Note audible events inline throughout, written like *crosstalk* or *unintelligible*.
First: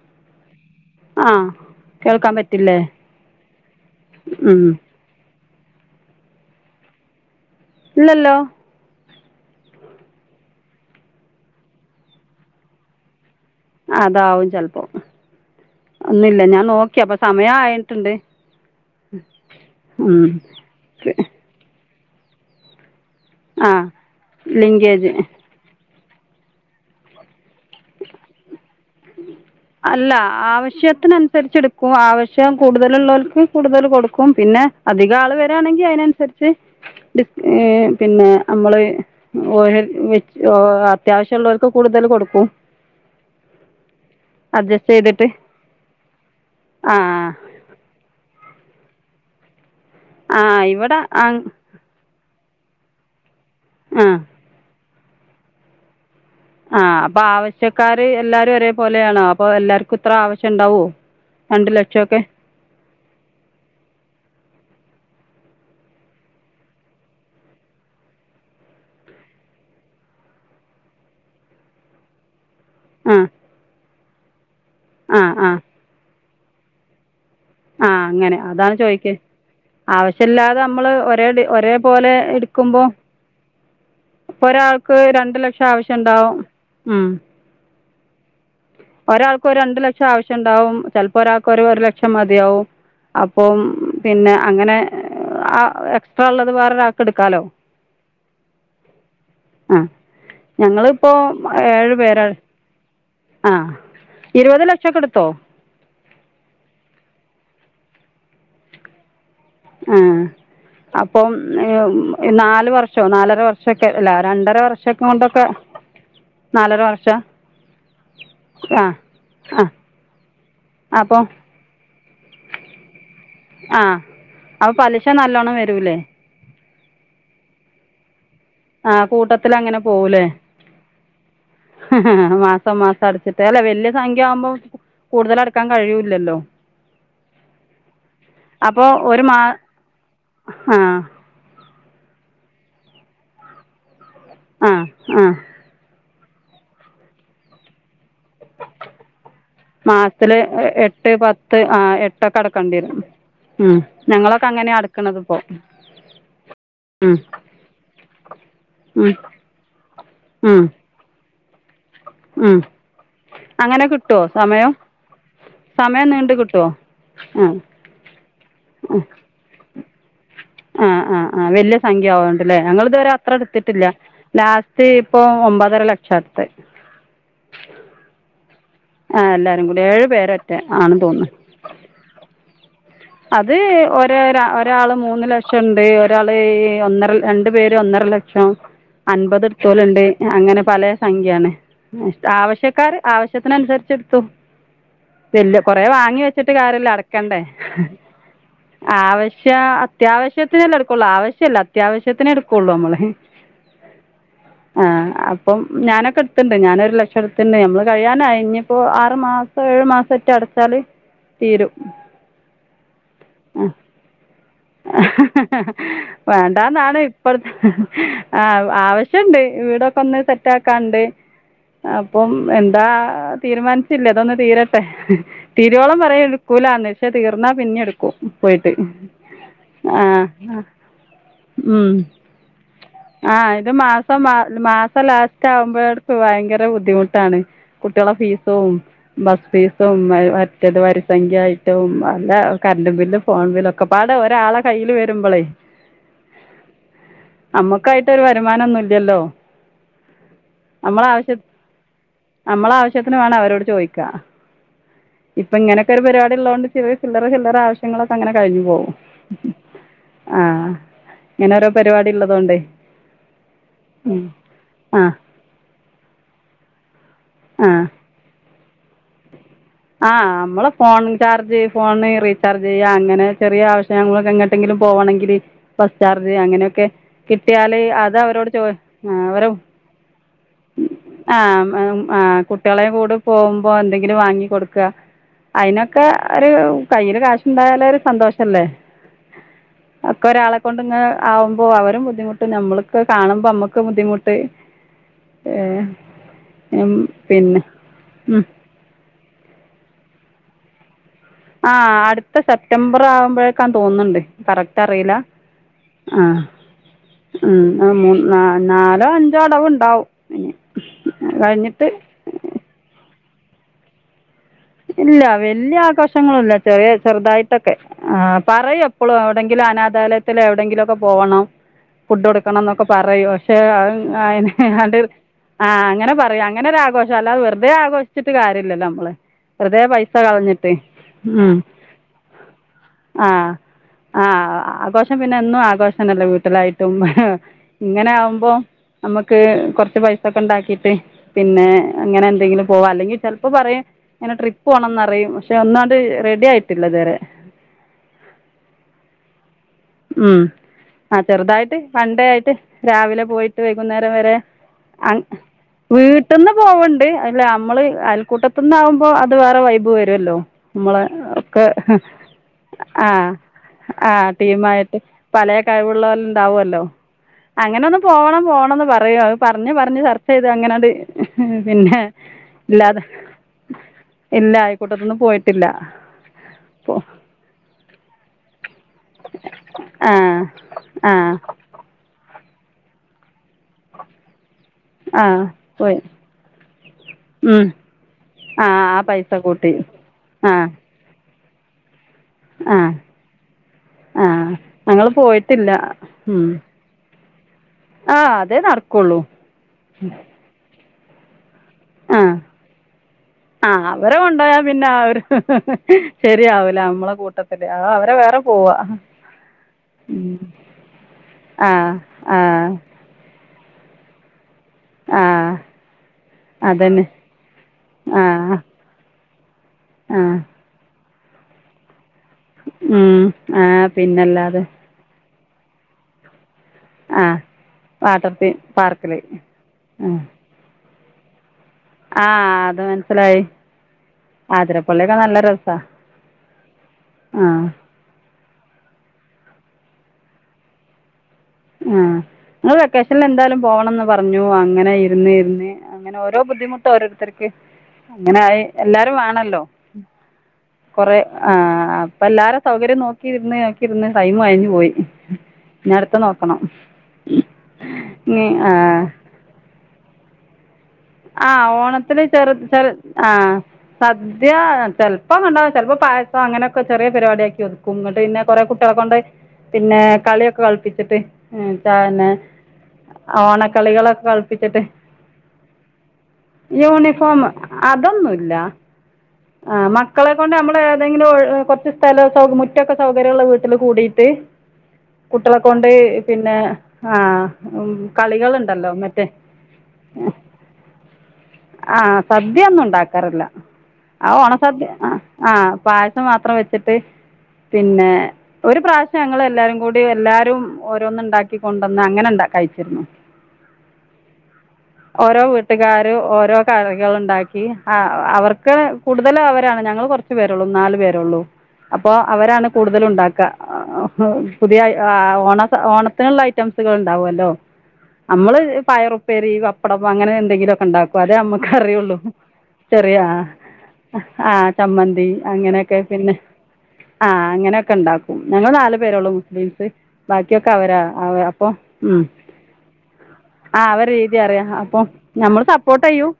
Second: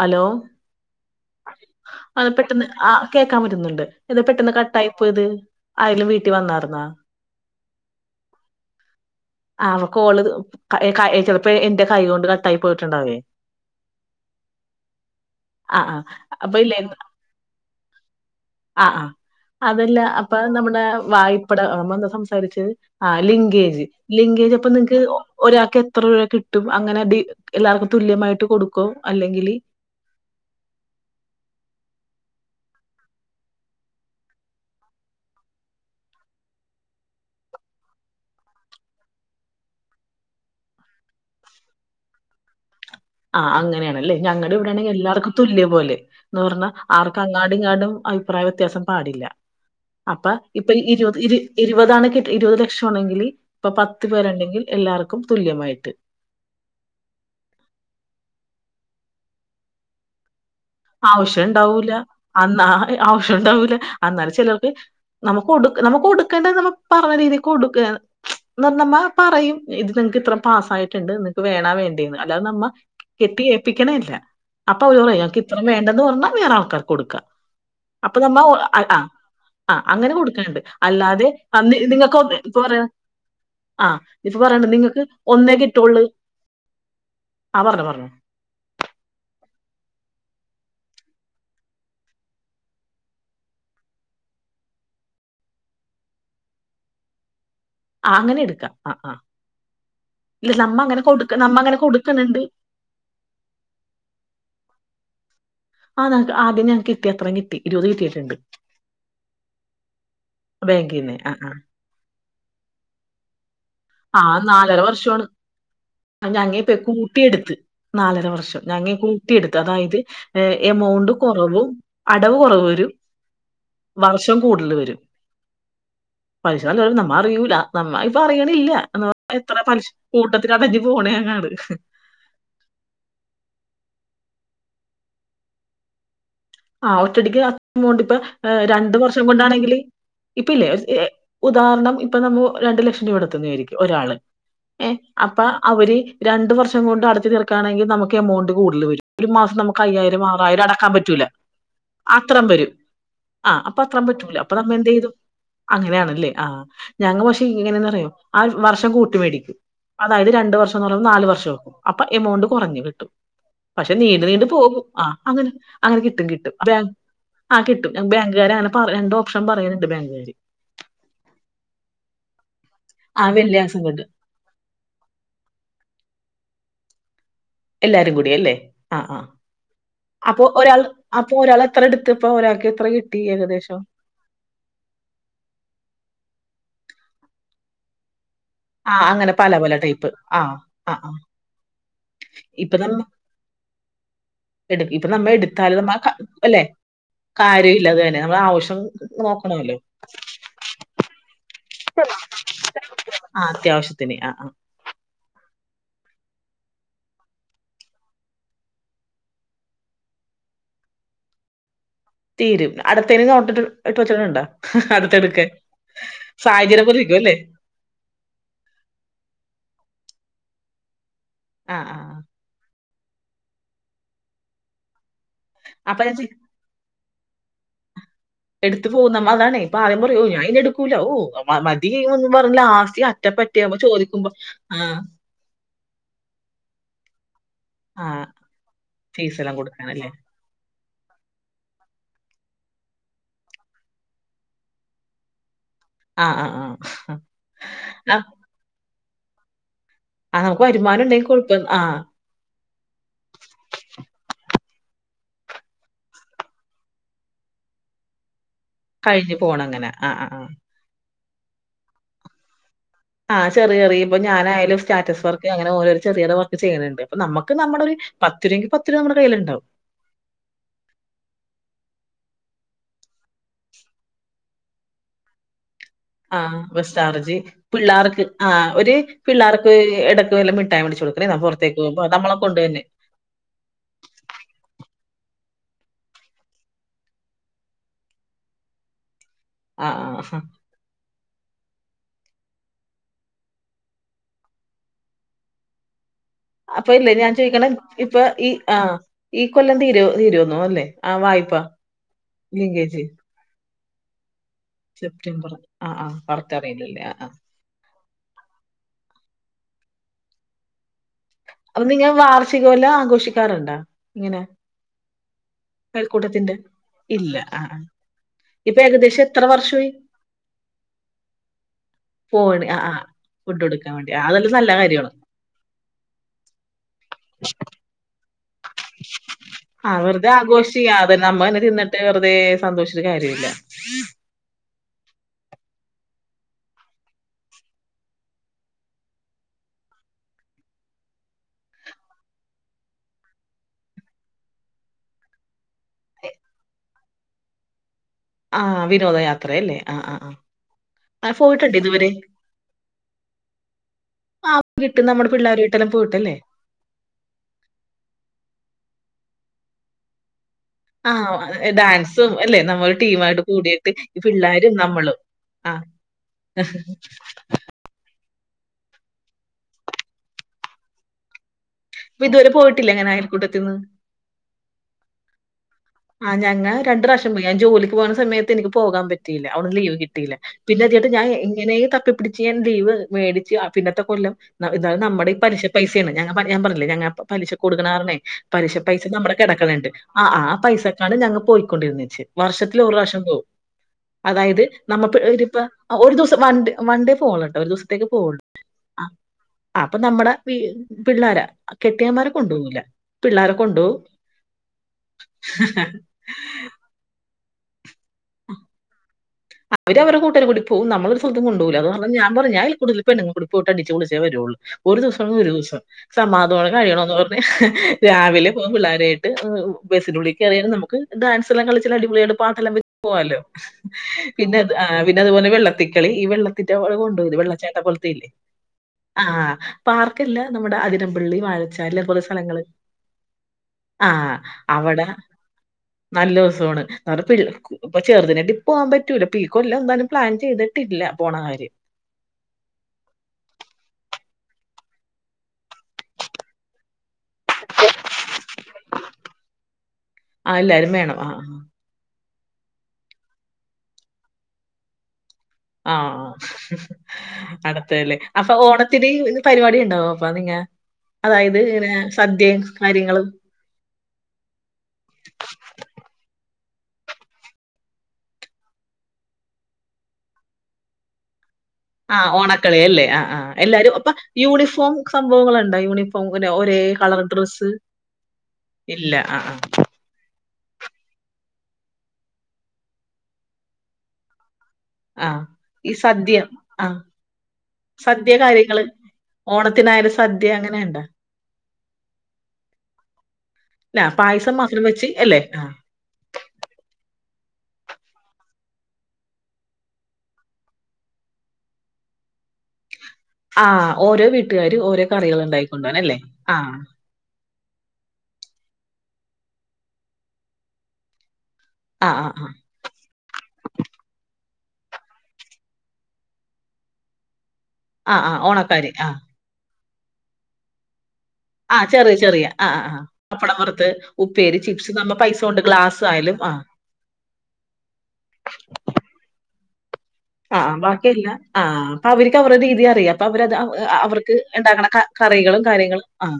Hello ആഹ് അത് കേൾക്കാൻ പെട്ടെന്ന് പറ്റില്ലേ ആഹ് കേക്കാൻ പറ്റുന്നുണ്ട്. എന്ത പെട്ടെന്ന് ഉം കട്ടായി പ്പോയത് ആരേലും വീട്ടി വന്നായ്ര്ന്നാ? ഇല്ലല്ലോ. ആഹ് വ കോള് ക ക ചെലപ്പോ എന്റെ കൈ കൊണ്ട് കട്ടായി പോയിട്ടുണ്ടാവേ. അതാവും ചെലപ്പോ. ആ ആ ഒന്നില്ല അപ്പൊ ഞാൻ നോക്കി അപ്പ സമയായിട്ട്ണ്ട്. ആഹ് ആഹ്. അതല്ല അപ്പൊ നമ്മുടെ വായ്പ്പട ഏഹ് നമ്മളെന്താ സംസാരിച്ചേ. ആഹ് ലിങ്കേജ് ആഹ് ലിങ്കേജ് അപ്പ നിങ് ക്ക് ഒരാക്ക് എത്ര രൂപ കിട്ടും അങ്ങനെ ത് എല്ലാർക്കും തുല്യമായിട്ട് കൊടുക്കോ അല്ലെങ്കില് അല്ല ആവശ്യത്തിനനുസരിച്ച് ഇട്ക്കും. ആവശ്യം കൂടുതലുള്ളോൽക്ക് കൂടുതൽ കൊടുക്കും. പിന്നെ, അധികാള് വരാണെങ്കി അയിനൻസരിച്ച് ഡിസ് ഏഹ് പിന്നെ നമ്മള് ഒഹെൽ വിച് ഓ അത്യാവശ്യള്ളോൽക്ക് കൂടുതൽ കൊടുക്കും. ആഹ് അങ്ങനെയാണല്ലേ. ഞങ്ങടിവിടെ ആണെങ്കി അഡ്ജസ്റ്റ് ചെയ്തിട്ട് എല്ലാർക്കും തുല്യ പോലെ. എന്ന് പറഞ്ഞാ ആർ ആഹ് ക്കങ്ങാടുംഇങ്ങാടും അഭിപ്രായ വ്യത്യാസം പാടില്ല. അപ്പൊ ആഹ് ഇപ്പൊ ഇവിടെ ഇരുപത് ഇര് ആഹ് ഇരു പതാണ് കിട്ടി ഇരുപത് ലക്ഷമാണെങ്കില് ഇപ്പ പത്ത് പേരുണ്ടെങ്കിൽ എല്ലാർക്കും തുല്യമായിട്ട്. ആഹ് അപ്പാവശ്യക്കാര് എല്ലാരും ഒരേപോലെയാണോ, അപ്പൊ എല്ലാർക്കും ഇത്ര ആവശ്യം ഇണ്ടാവോ? ആവശ്യണ്ടാവൂല അന്നാ ആവശ്യ ണ്ടാവൂല. അന്നാലും ചെലർക്ക് നമുക്ക് കൊടു നമുക്ക് കൊടുക്കേണ്ടത് നമ്മ പറഞ്ഞ രീതിക്ക് കൊടുക്കേ ഇന്നർ നമ്മ പറയും ഇത് നിങ്ങക്ക് ഇത്ര പാസ്സായിട്ട്ണ്ട്. നിങ്ങക്ക് വേണാ വേണ്ടേന്ന് അല്ലാതെ നമ്മ ആ കെട്ടി ഏപ്പിക്കണില്ല അപ്പൊ അവര് പറയാ ആ ആ ഞങ്ങക്കിത്രയും വേണ്ടെന്ന് പറഞ്ഞാ വേറെ ആൾക്കാർക്ക് കൊടുക്കാ. ആ അപ്പൊ അങ്ങനെ നമ്മ ഒ അതാണ് അഹ് ആഹ് ചോദിക്കുന്നത് ആഹ് അങ്ങനെ കൊടുക്ണ് ണ്ട്. ആവശ്യമില്ലാതെ നമ്മൾ അല്ലാതെ ഒരേ ഡി- അഹ് ഒരേപോലെ നിങ്ങക്ക് ഒ ഇപ്പ പറയാ എടുക്കുമ്പോൾ ആഹ് ഇപ്പ ഇപ്പോൾ പറയണ്ട് ഒരാൾക്ക് നിങ്ങക്ക് രണ്ട് ഒന്നേ ലക്ഷം ആവശ്യം കിട്ടൊള്ള്, ഉണ്ടാവും ഉം ആഹ് പറഞ്ഞോ പറഞ്ഞോ. ഒരാൾക്ക് ഒരു രണ്ടു ലക്ഷം ആവശ്യണ്ടാവും ചെലപ്പോ ഒരാൾക്ക് ഒരു ഒരു ലക്ഷം മതിയാവും. അപ്പൊം പിന്നെ അങ്ങനെ ആ എക്സ്ട്രാള്ളത് വേറൊരാൾക്ക് ഇട്ക്കാലോ. ആഹ് അങ്ങനെ എടുക്കാം. ആഹ് അഹ്. ആ ഇല്ല നമ്മ അങ്ങനെ ഞങ്ങളിപ്പോൾ കൊടുക്ക നമ്മ അങ്ങനെ കൊടുക്കണണ്ട്. ആഹ് ഇരുപത് ലക്ഷൊക്കെട്ത്തോ? ആഹ് ഞങക്ക് ആദ്യം ഞങ്ങക്ക് കിട്ടി അത്രയും കിട്ടി ഇരുപത് കിട്ടിയിട്ടുണ്ട്. ഏഹ്. ബാങ്കിന്ന് അപ്പം ആ ആ ഏഹ് നാല് വർഷോ നാലര വർ ഷൊക്കെ അല്ല ആ രണ്ടര വർഷോക്കെ കൊണ്ടൊക്കെ ഞങ്ങെ ഇപ്പെ നാലര വർഷം കൂട്ടിയെടുത്ത് നാലര വർഷം ആ ഞങ്ങെ കൂട്ടിയെടുത്ത് ആ അതായത് ഏഹ് എമൗണ്ട് അപ്പോൾ കൊറവും അടവ് കൊറവ് വരും. ആഹ് വർഷം കൂടുതൽ അപ്പ വരും പലിശ നല്ലോണം വരൂല്ലേ? പലിശ നല്ലോം വരും നമ്മ അറിയൂല നമ്മ ഇപ്പ അറിയണില്ല ആ എന്ന എത്ര കൂട്ടത്തിലങ്ങനെ പലിശ പോവില്ലേ കൂട്ടത്തി അടി പോണേ അങ്ങാട്. മാസം മാസം അടച്ചിട്ട് അല്ലെ വെല്ല്യ സംഖ്യ ആവുമ്പോ കൂടുതലടക്കാൻ കഴിയൂല്ലല്ലോ. ആഹ് ഒറ്റടിക്ക് ആ എമൗണ്ട് ഇപ്പ അപ്പോൾ രണ്ടു ഒരു വർഷം മാ കൊണ്ടാണെങ്കില് ഇപ്പ ഇല്ലേ ആ ഏഹ് ഉദാഹരണം ഇപ്പൊ നമ്മു രണ്ടു ലക്ഷം രൂപ എടുത്തെന്ന് വിചാരിക്ക് ഒരാള്. ആഹ്. ഏഹ് അപ്പ അവര് രണ്ട് വർഷം കൊണ്ട് അടച്ച് തീർക്കാണെങ്കിൽ നമു ക്കെ എമൗണ്ട് കൂടുതൽ വരും ഒരു മാസം നമുക്ക് അയ്യായിരം മാസത്തില് ആറായിരം അടക്കാൻ എട്ട് പറ്റൂല. പത്ത് ആഹ് എട്ടൊക്കെ അടക്കേണ്ടി വരും. ആഹ് ഉം അപ്പൊ അത്രം പറ്റൂല ഞങ്ങളൊക്കെ അപ്പ നമ്മ അങ്ങനെയാ എന്തെയ്തു അടക്കണത് ഇപ്പോൾ അങ്ങനെയാണല്ലേ ആഹ് ഉം ഞങ്ങ പക്ഷേ ഇങ്ങനെന്ന് അറിയോ ആൽ വർഷം ഉം കൂട്ടി മേടിക്കും അതായത് രണ്ട് ഉം വർഷം എന്ന് പറയുമ്പോ നാല് വർഷം ആക്കും. അപ്പൊ എമൗണ്ട് ഉം കൊറഞ്ഞു കിട്ടും അങ്ങനെ പക്ഷെ കിട്ടുമോ നീണ്ടു നീണ്ടു സമയം പോകും ആ അങ്ങനെ അങ്ങനെ സമയം കിട്ടും നീണ്ട് കി കിട്ടുമോ ട്ടും ആഹ് കിട്ടും ബാങ്കുകാര് അങ്ങനെ പറ രണ്ട് ഓപ്ഷൻ പറയുന്നുണ്ട് ബാങ്കുകാര്. ആഹ് ആഹ് ആഹ് വെല്ല്യ സംഖ്യ ആയോണ്ട്ല്ലേ ഞങ്ങൾ ഇതുവരെ ആ അത്ര വെള്ളിയാസം എടുത്തിട്ടില്ല. കൊണ്ട് ലാസ്റ്റ് ഇപ്പൊ ഒമ്പതര ലക്ഷ എടുത്തെ. എല്ലാരും കൂടി അല്ലേ ആഹ് ആ ആഹ് എല്ലാവരും കൂടി ഏഴ് അപ്പോ പേരറ്റെ ഒരാൾ ആണെന്ന് തോന്നുന്നു അപ്പോ ഒരാള് എ ത്ര എടുത്തിപ്പ ഒരാക്ക് എത്ര കി അത് ഒ രാ ഒരാള് മൂന്ന് ലക്ഷം ഇണ്ട് ഒരാള് ഒന്നര രണ്ടു പേര് ഒന്നര ലക്ഷം. ആഹ് അങ്ങനെ അൻപത് പല പല എടുത്തോലുണ്ട് ടൈപ്പ് ആഹ് അങ്ങനെ പലേ ആഹ് ആഹ് സംഖ്യയാണ്. ആവശ്യക്കാര് ആവശ്യത്തിന് അനുസരിച്ച് എടുത്തു. എടുത്തീട്ട് ഇപ്പൊ നമ്മ വലിയ എടുത്താലും കുറേ നമ്മ ക വാങ്ങി വെച്ചിട്ട് അല്ലെ കാര്യം ഇല്ലാത് തന്നെ നമ്മള ആവിശ്യ ആവശ്യം അത്യാവശ്യത്തിനല്ലേ എടുക്കുള്ളൂ ആവശ്യല്ല അത്യാവശ്യത്തിന് എടുക്കുള്ളു നമ്മള് ആഹ് അത്യാവശ്യത്തിന് ആഹ് ആഹ്. ആഹ് അപ്പം ഞാനൊക്കെ എടുത്തിണ്ട് ഞാനൊരു ലക്ഷം എടുത്തിണ്ട് നമ്മള് കഴിയാനായി ഇഞ്ഞിപ്പോ ആറ് മാസ് ഏഴു മാസം ഒറ്റ അടച്ചാല് തീരും. തീരും അടുത്തേനി ആ നോട്ടിട്ട് ഇട്ട് വച്ചിട്ടുണ്ട? സാഹചര്യം വേണ്ടാന്നാണ് പോലെ ഇരിക്കും അല്ലേ ഇപ്പഴത്തെ ആഹ് ആവശ്യുണ്ട് വീടൊക്കെ ഒന്ന് സെറ്റ് ആക്കാൻ ഇണ്ട് ആഹ് ആഹ് അപ്പം എന്താ തീരുമാനിച്ചില്ലേ ഇതൊന്ന് തീരട്ടെ തിരോളം അപ്പൊ ഞാൻ പറയ ചോയ് എടുക്കൂലാ ന്ന് ക്ഷേ തീർന്നാ പിന്നെ എടു എടുത്തു പോവും നമ്മ അതാണേ മ്മ ആദ്യം ആ പറയും ഞാ ഇനി ആ എടുക്കൂല ഓ ഉം മതിന്ന് പറഞ്ഞ ലാസ്റ്റ് അറ്റപ്പറ്റയാവുമ്പോ ചോദിക്ക- പ്പം മാ മാസം ലാസ്റ്റ് ആവുമ്പോഴടുത്ത് ഭയങ്കര ബുദ്ധിമുട്ടാണ് കുട്ടികളെ ആഹ് ഫീസും ഫീസ് ബസ് എല്ലാം ഫീസും കൊടുക്കാനല്ലേ മ മറ്റേത് വരി സംഖ്യ ആയിട്ടും അല്ല കറണ്ട് ബില്ലും ഫോൺ ബില്ല് ഒക്കെ ഒക്കാപ്പാടെ ഒരാളെ കയ്യില് വരുമ്പോളേ ആഹ് ആഹ് ആഹ് നമ്മുക്കായിട്ടൊരു വ വരുമാനൊന്നും ഇല്ല്യല്ലോ. ആഹ് നമുക്ക് വരുമാനം ഉണ്ടെങ്കിൽ കുഴപ്പം ആഹ് നമ്മളെ ആവശ്യത്തിന് വേണം അവരോട് ചോയ്ക്കാ. ഇപ്പൊ ഇങ്ങനെയൊക്കെ ഒരു പരിപാടി ഇല്ലോണ്ട് കൊണ്ട് ചെറിയ ചില്ലറ ചില്ലറ ആവശ്യങ്ങളൊക്കെ അങ്ങനെ കഴിഞ്ഞു പോവും കഴിഞ്ഞ് പോണം അങ്ങനെ ആഹ് ആഹ് ആഹ്. ങ്ങനോരോ പരിപാടിള്ളതോണ്ടേ ആഹ് ചെറി ചെറീ ഇപ്പ ഞാനായാലും ആ സ്റ്റാറ്റസ് വർക്ക് അങ്ങനെ ഓരോ ചെറി ചെറീയൊരു വർക്ക് ചെയ്യ്ണ്ട് അപ്പ നമക്ക് ആ നമ്മടൊരു പത്ത് രൂപയെങ്കി പത്തുരുപ നമ്മുടെ കയ്യിലുണ്ടാവും ആഹ് നമ്മളെ ഫോണിൽ ചാർജ് ഫോണ് റീചാർജ് ചെയ്യാ അങ്ങനെ ചെറിയ ആവ്യശ്യങ്ങൾക്ക് നമ്മൾക്കെങ്ങട്ടെങ്കിലും പോകണെങ്കില് ബസ് ചാർജ് ആഹ് അങ്ങനെയൊക്കെ ബസ് ചാർജ് കിട്ടിയാല് പിള്ളാർക്ക് അതവരോട് ചോ ആഹ് ഒരു അവരും പിള്ളാർക്ക് ഇടക്ക് വല്ല മിഠായി മേടിച്ചു കൊടുക്കണേ ന ആഹ് പുറത്തേക്ക് അം പോകുമ്പോ നമ്മളെ ആഹ് കൊണ്ട് തന്നെ കുട്ടെളേം കൂടെ പോകുമ്പോ എന്തെങ്കിലും വാങ്ങി കൊടുക്കാ അയ്നൊക്കെ ഒര് കയ്യിൽ കാശുണ്ടായാല് ഒര് സന്തോഷല്ലേ ആഹ് ആഹ് ഒക്കൊരാളെ കൊണ്ട് ഇങ്ങനെ ആവുമ്പോ അവരും ബുദ്ധിമുട്ടും നമ്മൾക്ക് കാണുമ്പോ അമ്മക്കും ബുദ്ധിമുട്ട് ഏഹ് ഉം അപ്പൊ ഇല്ലേ ഞാൻ പിന്നെ ചോദിക്ക്ണേ ഇപ്പൊ ഉം ഈ ആഹ് ഈ കൊല്ലം തീരോ തീരുന്ന് അല്ലേ ആ വായി ആഹ് അട്ത്ത സെപ്റ്റംബർ ആകുമ്പഴേക്കാന്ന് തോന്ന്ണ്ട് കറക്റ്റ് അറിയില്ല സെപ്റ്റംബർ ആഹ് ആഹ് കറക്റ്ററിയില്ലല്ലേ ആഹ് ആഹ് ഉം മു നാലോ അഞ്ചോ അടവ്ണ്ടാവും അയ്ന് അപ്പൊ നിങ്ങ വാർഷികവെല്ലാ ആഘോഷിക്കാറ്ണ്ടോ ഇങ്ങനെ ഇല്ല വല്ല്യ ആഘോഷങ്ങള്ല്ല അയൽക്കൂട്ടത്തിന്റെ ചെറിയ ഇല്ല ആഹ് ചെറുതായിട്ടൊക്കെ ആഹ് ഇപ്പൊ പറയും എപ്പളും ഏകദേശം എത്ര എവിടെങ്കിലും അനാ വർഷമായി ദാലയത്തിലൊ എവിടെങ്കിലൊക്കെ പോവണം ഫുഡ് കൊടുക്കണം ഫോണ് ആ ന്നൊക്കെ ആ പറയും പക്ഷെ ഫുഡ് കൊടുക്കാൻ അഅ് വേണ്ടി ആ അയിന് അതെല്ലാം നല്ല ആണ്ട് കാര്യമാണ് ആഹ് അങ്ങനെ പറയും അങ്ങനൊരാഘോഷം അല്ലാതെ വെറുതെ ആഘോഷിചിട്ട് കാര്യല്ലല്ലോ അമ്മള് ആഹ് വെറുതെ ആഘോഷി അതെ നമ്മഅന്നെ ഉം തിന്നിട്ട് വെറുതെ സന്തോഷിചിട്ട് കാര്യവില്ല ആഹ് ആഘോഷം പിന്നെ എന്നും ആഘോഷന്നെല്ലെ വീട്ടിലായിട്ടും ഇങ്ങനാവുമ്പോ നമ്മക്ക് കൊർച്ച് പൈസൊക്കെ ണ്ടാക്കിട്ട് പിന്നെ അങ്ങനെ എന്തെങ്കിലും പോവാ അല്ലെങ്കി ചെൽപ്പം പറയും ങ്ങനെ ട്രിപ്പോണംന്നറിം. പക്ഷെ ഒന്നാണ്ട് റെഡി ആയിട്ടില്ലതുവരെ ആഹ് വിനോദയാത്ര അല്ലേ ആഹ് ആഹ് ആഹ് ആഹ് ചെറുതായിട്ട് വൺഡേ ആയിട്ട് രാവിലെ പോയിട്ട് വൈകുന്നേരം വരെ ആ കിട്ടും അങ് നമ്മുടെ പിള്ളേരുമായിട്ടെല്ലാം പോയിട്ടല്ലേ വീട്ട്ന്ന് പോവ്ണ്ട് അല്ല അമ്മള് അയൽക്കൂട്ടത്ത്ന്നാകുമ്പോ അത് വേറെ വൈബ് വരല്ലോ മ്മളെ ആ ഒക്കെ ഡാൻസും അല്ലേ നമ്മൾ ആഹ് ടീമായിട്ട് കൂടിയിട്ട് ഈ ആഹ് പിള്ളേരും നമ്മളും *unintelligible* പലേ ആ കഴിവുള്ളോല്ല് ഇണ്ടാവല്ലോ അങ്ങനൊന്ന് പോണം പോണംന്ന് പറയും അഅ് പറഞ്ഞ് പറഞ്ഞ് ചർച്ച ചെയ്ത് അങ്ങനാണ്ട് പിന്നെ അപ്പൊ ഇതുവരെ പോയിട്ടില്ല ഇല്ലാതെ അങ്ങനെ അയൽക്കൂട്ടത്തിന്ന് ഇല്ല അയൽക്കൂട്ടത്ത്ന്ന് പോയിട്ടില്ല ആഹ് ഞങ്ങ രണ്ട് പ്രാശ്യം പോയി ഞാൻ ജോലിക്ക് പോകുന്ന സമയത്ത് എനിക്ക് പോകാൻ പറ്റിയില്ല അവുട്ന്ന് ലീവ് ആ കിട്ടിയില്ല. പിന്നെ അട്ട് ആ ഞാ എങ്ങനെ തപ്പിപ്പിടിച്ച് ച്ച് ഞാൻ ലീവ് മേടിച്ച് ആഹ് പിന്നത്തെ കൊല്ലം ഇത് നമ്മുടെ ഈ ആഹ് പലിശ പോയി പൈസയാണ് ഞങ ഞാൻ പറഞ്ഞില്ലേ ഞങ്ങ പലിശ ഉം കൊടുക്ക്ണ കാറണേ പലിശ ആഹ് ആ പൈസ നമ്മുടെ കൂട്ടി കിടക്ക്ണ് ണ്ട് ആഹ് ആഹ് ആ പൈസക്കാണ് ഞങ്ങ പോയിക്കൊണ്ടിരുന്നച്ച് വർഷത്തില് ആഹ് ഒര്റാഷം പോവും ആഹ് അതായത് നമ്മ ഞങ്ങള് ഇപ്പ പോയിട്ടില്ല ഒരു ദിവസം ഉം വണ്ടേ വൺണ്ടേ പോണ്ട് ഒരു ദിവസത്തേക്ക് ആഹ് പോവൊള്ളൂ അതേ നടക്കുള്ളൂ അപ്പ നമ്മടെ പിള്ളാരാ കെട്ടിയന്മാരെ ആഹ് കൊണ്ടുപോകൂല പിള്ളാരെ ആഹ് കൊണ്ടോകും അവരെ കൊണ്ടോയാ പിന്നെ അവര് ശെരിയാവൂല അമ്മളെ കൂട്ടത്തില് അ അവരെ വേറെ പോവാ അവര് അവര് കൂട്ടരെ കൂട്ടി പോവും നമ്മളെ ഒരു സ്ഥലത്തും കൊണ്ടോവൂല ആഹ് അത്കാരണം ഞാപറയും ആഹ് ഞാഅയൽകൂട്ടത്തിൽ പെണ്ണുങ്ങളെ കൂടെ പോയിട്ട് അടിച്ച് പൊളിച്ചേ വരൊള്ളൂ ഒരു ദുവസാണെങ്കി ഒരു ആഹ് ദുവസം സമാധാനത്തോടെ അതന്നെ കഴിയണോന്ന് പറഞ്ഞ് രാവിലെ ആഹ് പോകും പിള്ളാരയായിട്ട് ബസ്സിൻ്റെ ഉള്ളീ ആഹ് കയറിയാലും നമുക്ക് ഡാൻസെല്ലാം കളിച്ച് എല്ലാം അടിപൊളിയായിട്ട് പാട്ടെല്ലാം വെ ച്ച് ഉം പോവാല്ലോ? ആഹ് പിന്നെ പിന്നല്ലാതെ പിന്നെ അതുപോലെ വെള്ളത്തിക്കളി ഈ വെള്ള ത്തിന്റെ അവ്ടെ കൊണ്ടുപോവേല ആഹ് വെള്ളച്ചാട്ടം പോൽത്തേല്ലേ വാട്ടർ തീം പാർക്കില് ആഹ് ആഹ് പാർക്കല്ല നമ്മുടെ അതിരംപള്ളി വാഴച്ചാല് അതുപോലോത്ത ആഹ് സ്ഥലങ്ങള് അത് മനസ്സിലായി ആഹ് അവടെ ആതിരപ്പള്ളിയൊക്കെ നല്ല രസാ നല്ലോസാണ് അവിടെ പി ആഹ് ഇപ്പൊ ചെറുതിനേറ്റ് പോകാൻ പറ്റൂല അപ്പൊ ഈ കൊല്ലം എന്തായാലും പ്ലാൻ ചെയ്തിട്ടില്ല പോണ കാര്യം ആഹ് ഞ്ഞങ്ങള് വെക്കേഷൻല് എന്തായാലും പോകണംന്ന് പറഞ്ഞു അങ്ങനെ ഇരുന്ന് ഇരുന്ന് അങ്ങനെ ഓരോ ബുദ്ധിമുട്ട് ഓരോരുത്തർക്ക് അങ്ങനായി എല്ലാരും വേണല്ലോ? ആ എല്ലാരും കൊറെ വേണം. ആ ആഹ് അപ്പ എല്ലാരും സൗകര്യം നോക്കിയിരുന്ന് നോക്കിയിരുന്ന് ടൈമ് കഴിഞ്ഞ് പോയി ഇനി അടുത്ത ആഹ് നോക്കണം അടുത്തേല് ഇനി അപ്പൊ ഓണത്തിന് ആഹ് പരിപാടി ഇണ്ടാവോ അപ്പ നിങ്ങ? അതായത് ആഹ് ഇങ്ങനെ ഓണത്തിന് ചെറു സദ്യയും ചെറു കാര്യങ്ങളും ആഹ് സദ്യ ചെൽപ്പോം കണ്ടോ ചെൽപ്പോ പായസം അങ്ങനെയൊക്കെ ചെറിയ പരിപാടി ആക്കി വെക്കും ഇങ്ങെട്ട് പിന്നെ കൊറേ കുട്ടിയളെ കൊണ്ട് പിന്നെ കളിയൊക്കെ കളിപ്പിച്ചിട്ട് ആഹ് പിന്നെ ഓണക്കളി അല്ലേ? ആഹ് ആഹ് എല്ലാരും അപ്പൊ ഓണക്കളികളൊക്കെ കളിപ്പിച്ചിട്ട് യൂണിഫോം സംഭവങ്ങളുണ്ടോ? യൂണിഫോ മ് ഇങ്ങനെ ഒരേ കളർ യൂണിഫോം ഡ്രസ്സ് അതൊന്നുല്ല ഇല്ല ആഹ് ആഹ് മക്കളെ കൊണ്ട് നമ്മള് ഏതെങ്കിലും ഒഴി കൊറച്ച് സ്ഥല സ മുറ്റൊക്കെ സൗകര്യള്ള വീട്ടില് കൂടിയിട്ട് ആ കുട്ടികളെ കൊണ്ട് ഈ സദ്യ പിന്നെ ആ ആഹ് സദ്യ കാര്യങ്ങള് കളികളുണ്ടല്ലോ മറ്റേ ഓണത്തിനായാലും സദ്യ അങ്ങനെയ്ണ്ടോ? ആഹ് സദ്യ ഒന്നും ഉണ്ടാക്കാറില്ല ഇല്ല അഹ് പായസം മാത്രം ഓണസദ്യ വെച്ച് ആഹ് അല്ലേ ആ ആഹ് പായസം മാത്രം വെച്ചിട്ട് പിന്നെ ഒരു പ്രാശ്യം ഞങ്ങള് എല്ലാരും കൂടി എല്ലാരും ഓരോന്ന് ഇണ്ടാക്കി കൊണ്ടുവന്ന് അങ്ങനെണ്ടാ കഴിച്ചിരുന്നു ആഹ് ഓരോ വീട്ടുകാര് ഓരോ കറികൾ ഓരോ ഉണ്ടായിക്കൊണ്ടുവരും അല്ലേ വീട്ടുകാരും ആ ഓരോ കറി കള്ണ്ടാക്കി ആഹ് അവർക്ക് കൂടുതലും അവരാണ് ഞങ്ങള് കൊറച്ചു പേരൊള്ളൂ നാലു പേരൊള്ളൂ ആ അപ്പൊ ആ ആ അവരാണ് കൂടുതലും ഇണ്ടാക്ക പുതിയ ഓണ ഓണത്തിനുള്ള ഐറ്റംസുകള് ഇണ്ടാവുമല്ലോ? ആ ആ അമ്മള് ഓണക്കാര് ആ പയറുപ്പേരി, പപ്പടം, അങ്ങനെ എന്തെങ്കിലൊക്കെ ഇണ്ടാക്കും അതെ നമ്മക്ക് ആ ചെറിയ അറിയൊള്ളു ചെറിയ ആ ആ ആ ചെറിയ പപ്പടം വറുത്ത് ഉപ്പേരി ആഹ് ചിപ്സ് നമ്മ ചമ്മന്തി, പൈസ കൊണ്ട് അങ്ങനെക്കെ ഗ്ലാസ് പിന്നെ ആയാലും ആ ആഹ് അങ്ങനെക്കെണ്ടാക്കും ഞങ്ങള് നാല് പേരൊള്ളൂ മുസ്ലിംസ് ആ ബാക്കിയൊക്കെ ആ, അവരാ ബാക്കിയല്ല അവ ആ അപ്പം അപ്പൊ ഉം അവർക്ക് അവരുടെ രീതി അറിയാം അപ്പൊ അവരത് അവ- ആഹ് ഒരു അവർക്ക് രീതി അറിയാ ഉണ്ടാക്കണ അപ്പം ക- കറികളും ഞ്ഞമ്മള് സപ്പോർട്ട് കാര്യങ്ങളും ആ ചെയ്യും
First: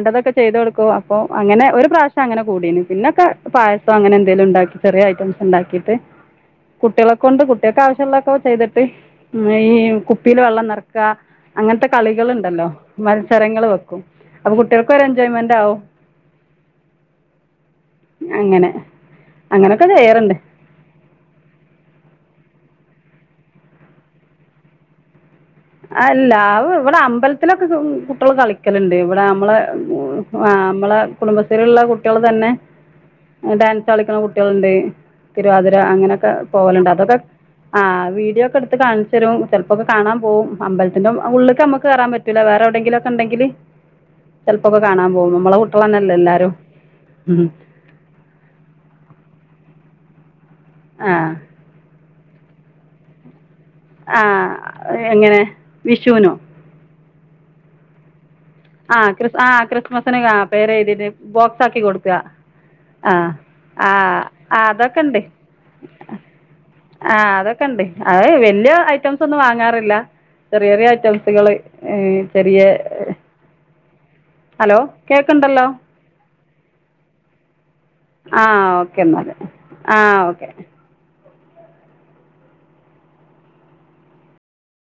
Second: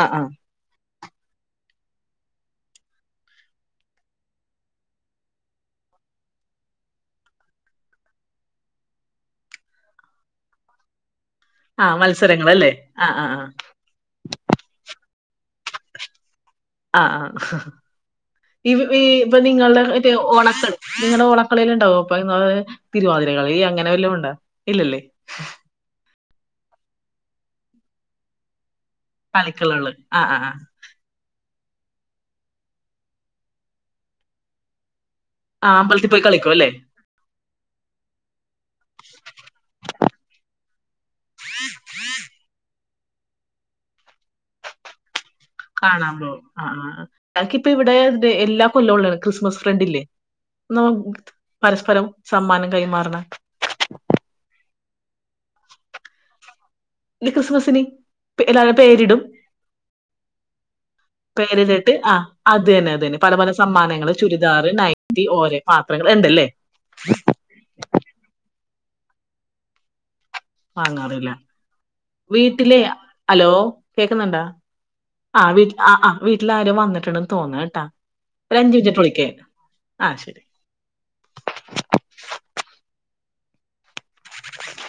ആ ആ ചെയ്ത് കൊടുക്കും അ പ്പൊ അങ്ങനെ ഒരു പ്രാശ്യം അങ്ങനെ കൂടീണ് പിന്നൊക്കെ പായസം അങ്ങനെ എന്തേലും ഇണ്ടാക്കി ചെറിയ ഐറ്റംസ് ഇണ്ടാക്കിയിട്ട് കുട്ടിയളൊക്കെ കൊണ്ട് കുട്ടിയക്ക് ആവശ്യള്ളൊക്കെ ചെയ്തിട്ട് ഈ കുപ്പിയില് വെള്ളം നെറക്ക ആ അങ്ങനത്തെ കളികള്ണ്ടല്ലോ? മത്സരങ്ങളല്ലേ ആ ആ ആ മത്സരങ്ങള് വെക്കും അപ്പം കുട്ടികൾക്കൊരു എൻജോയ്മെന്റാവും ആഹ് ആഹ് അങ്ങനെ ഈ ഇപ്പൊ നിങ്ങൾടെ അങ്ങനൊക്കെ മറ്റേ ചെയ്യാറുണ്ട് ഓണ സ നിങ്ങടെ ഓളക്കളിയെല്ലാം ഇണ്ടാവൊ? അപ്പൊ തിരുവാതിരകളി അങ്ങനെ വല്ലോം ഉണ്ടോ? ഇല്ലല്ലേ? അല്ല അഹ് ഇവടെ അമ്പലത്തിലൊക്കെ കുട്ടികള് കളിക്കും കളിക്കല്ണ്ട് ഇവിടെ നമ്മളെ കളിക്കളുള്ളു ആ ആ ആ ആഹ് അമ്മളെ കുടുംബത്തില്ള്ള കുട്ടികള് തന്നെ ഡാൻസ് കളിക്ക്ണ കുട്ടികള്ണ്ട് ആ തിരുവാതിര അമ്പലത്തിൽ പോയി അങ്ങനെക്കെ കളിക്കും അല്ലേ പോവല്ണ്ട് അതൊക്കെ ആഹ് വീഡിയോക്കെ എടുത്ത് കാണിച്ചെരും ചെലപ്പൊക്കെ കാണാൻ പോകും അമ്പല പിന്നെ ഔ ഉള്ള്ക്ക് നമ്മക്ക് കയറാൻ പറ്റൂല്ല വേറെ എവിടെങ്കിലൊക്കെ ഇണ്ടെങ്കില് ചെലപ്പൊക്കെ കാണാൻ പോകും നമ്മള കാണാൻ പോകും ആഹ് ആഹ് അൻകി ഇപ്പ ഇവിടെ ഇതെ എല്ലാ കൊല്ലോള്ളു ഞൻക് ക്രിസ്മസ് ഫ്രണ്ടില്ലേ ന ആ പരസ്പരം സമ്മാനം കൈമാറ്ണ ആഹ് എ എങ്ങനെ വിഷുവിനോ ലി ക്രിസ്മസിന് *unintelligible* ആഹ് ക്രിസ് ആഹ് ക്രിസ്മസിന് കാണ പേര് എഴ്തിട്ട് ബോക്സ് ആക്കി പേരിലിട്ട് കൊടുക്ക ആ അത് തന്നെ അത് തന്നെ പല പല സമ്മാനങ്ങള് ആ ചുരിദാറ് അതൊക്കെ ഉണ്ട് നൈറ്റി ഓരെ പാത്രങ്ങള് ഇണ്ട് അല്ലേ ആഹ് അതൊക്കെ ഇണ്ട് അത് വല്ല്യ ഐറ്റംസ് ഒന്നും വാങ്ങാറില്ല ചെറിയ ചെറിയ വാങ്ങാറില്ല ഐറ്റംസുകള് ഏഹ് ചെറിയ വീട്ടിലെ ഹലോ കേക്കുന്നുണ്ട ഹലോ ആഹ് കേൾക്കുന്നുണ്ടല്ലോ വീട്ട്ൽ ആഹ് ആഹ് വീട്ടില് ആരോ വന്നിട്ടുണ്ടെന്ന് തോന്നുണ് ട്ടാ ആഹ് ഒരഞ്ച് മിൻട്ട് കയിട്ട് ഓക്കെ വിളിക്കെ എന്നാൽ ആഹ് ശരി *inaudible*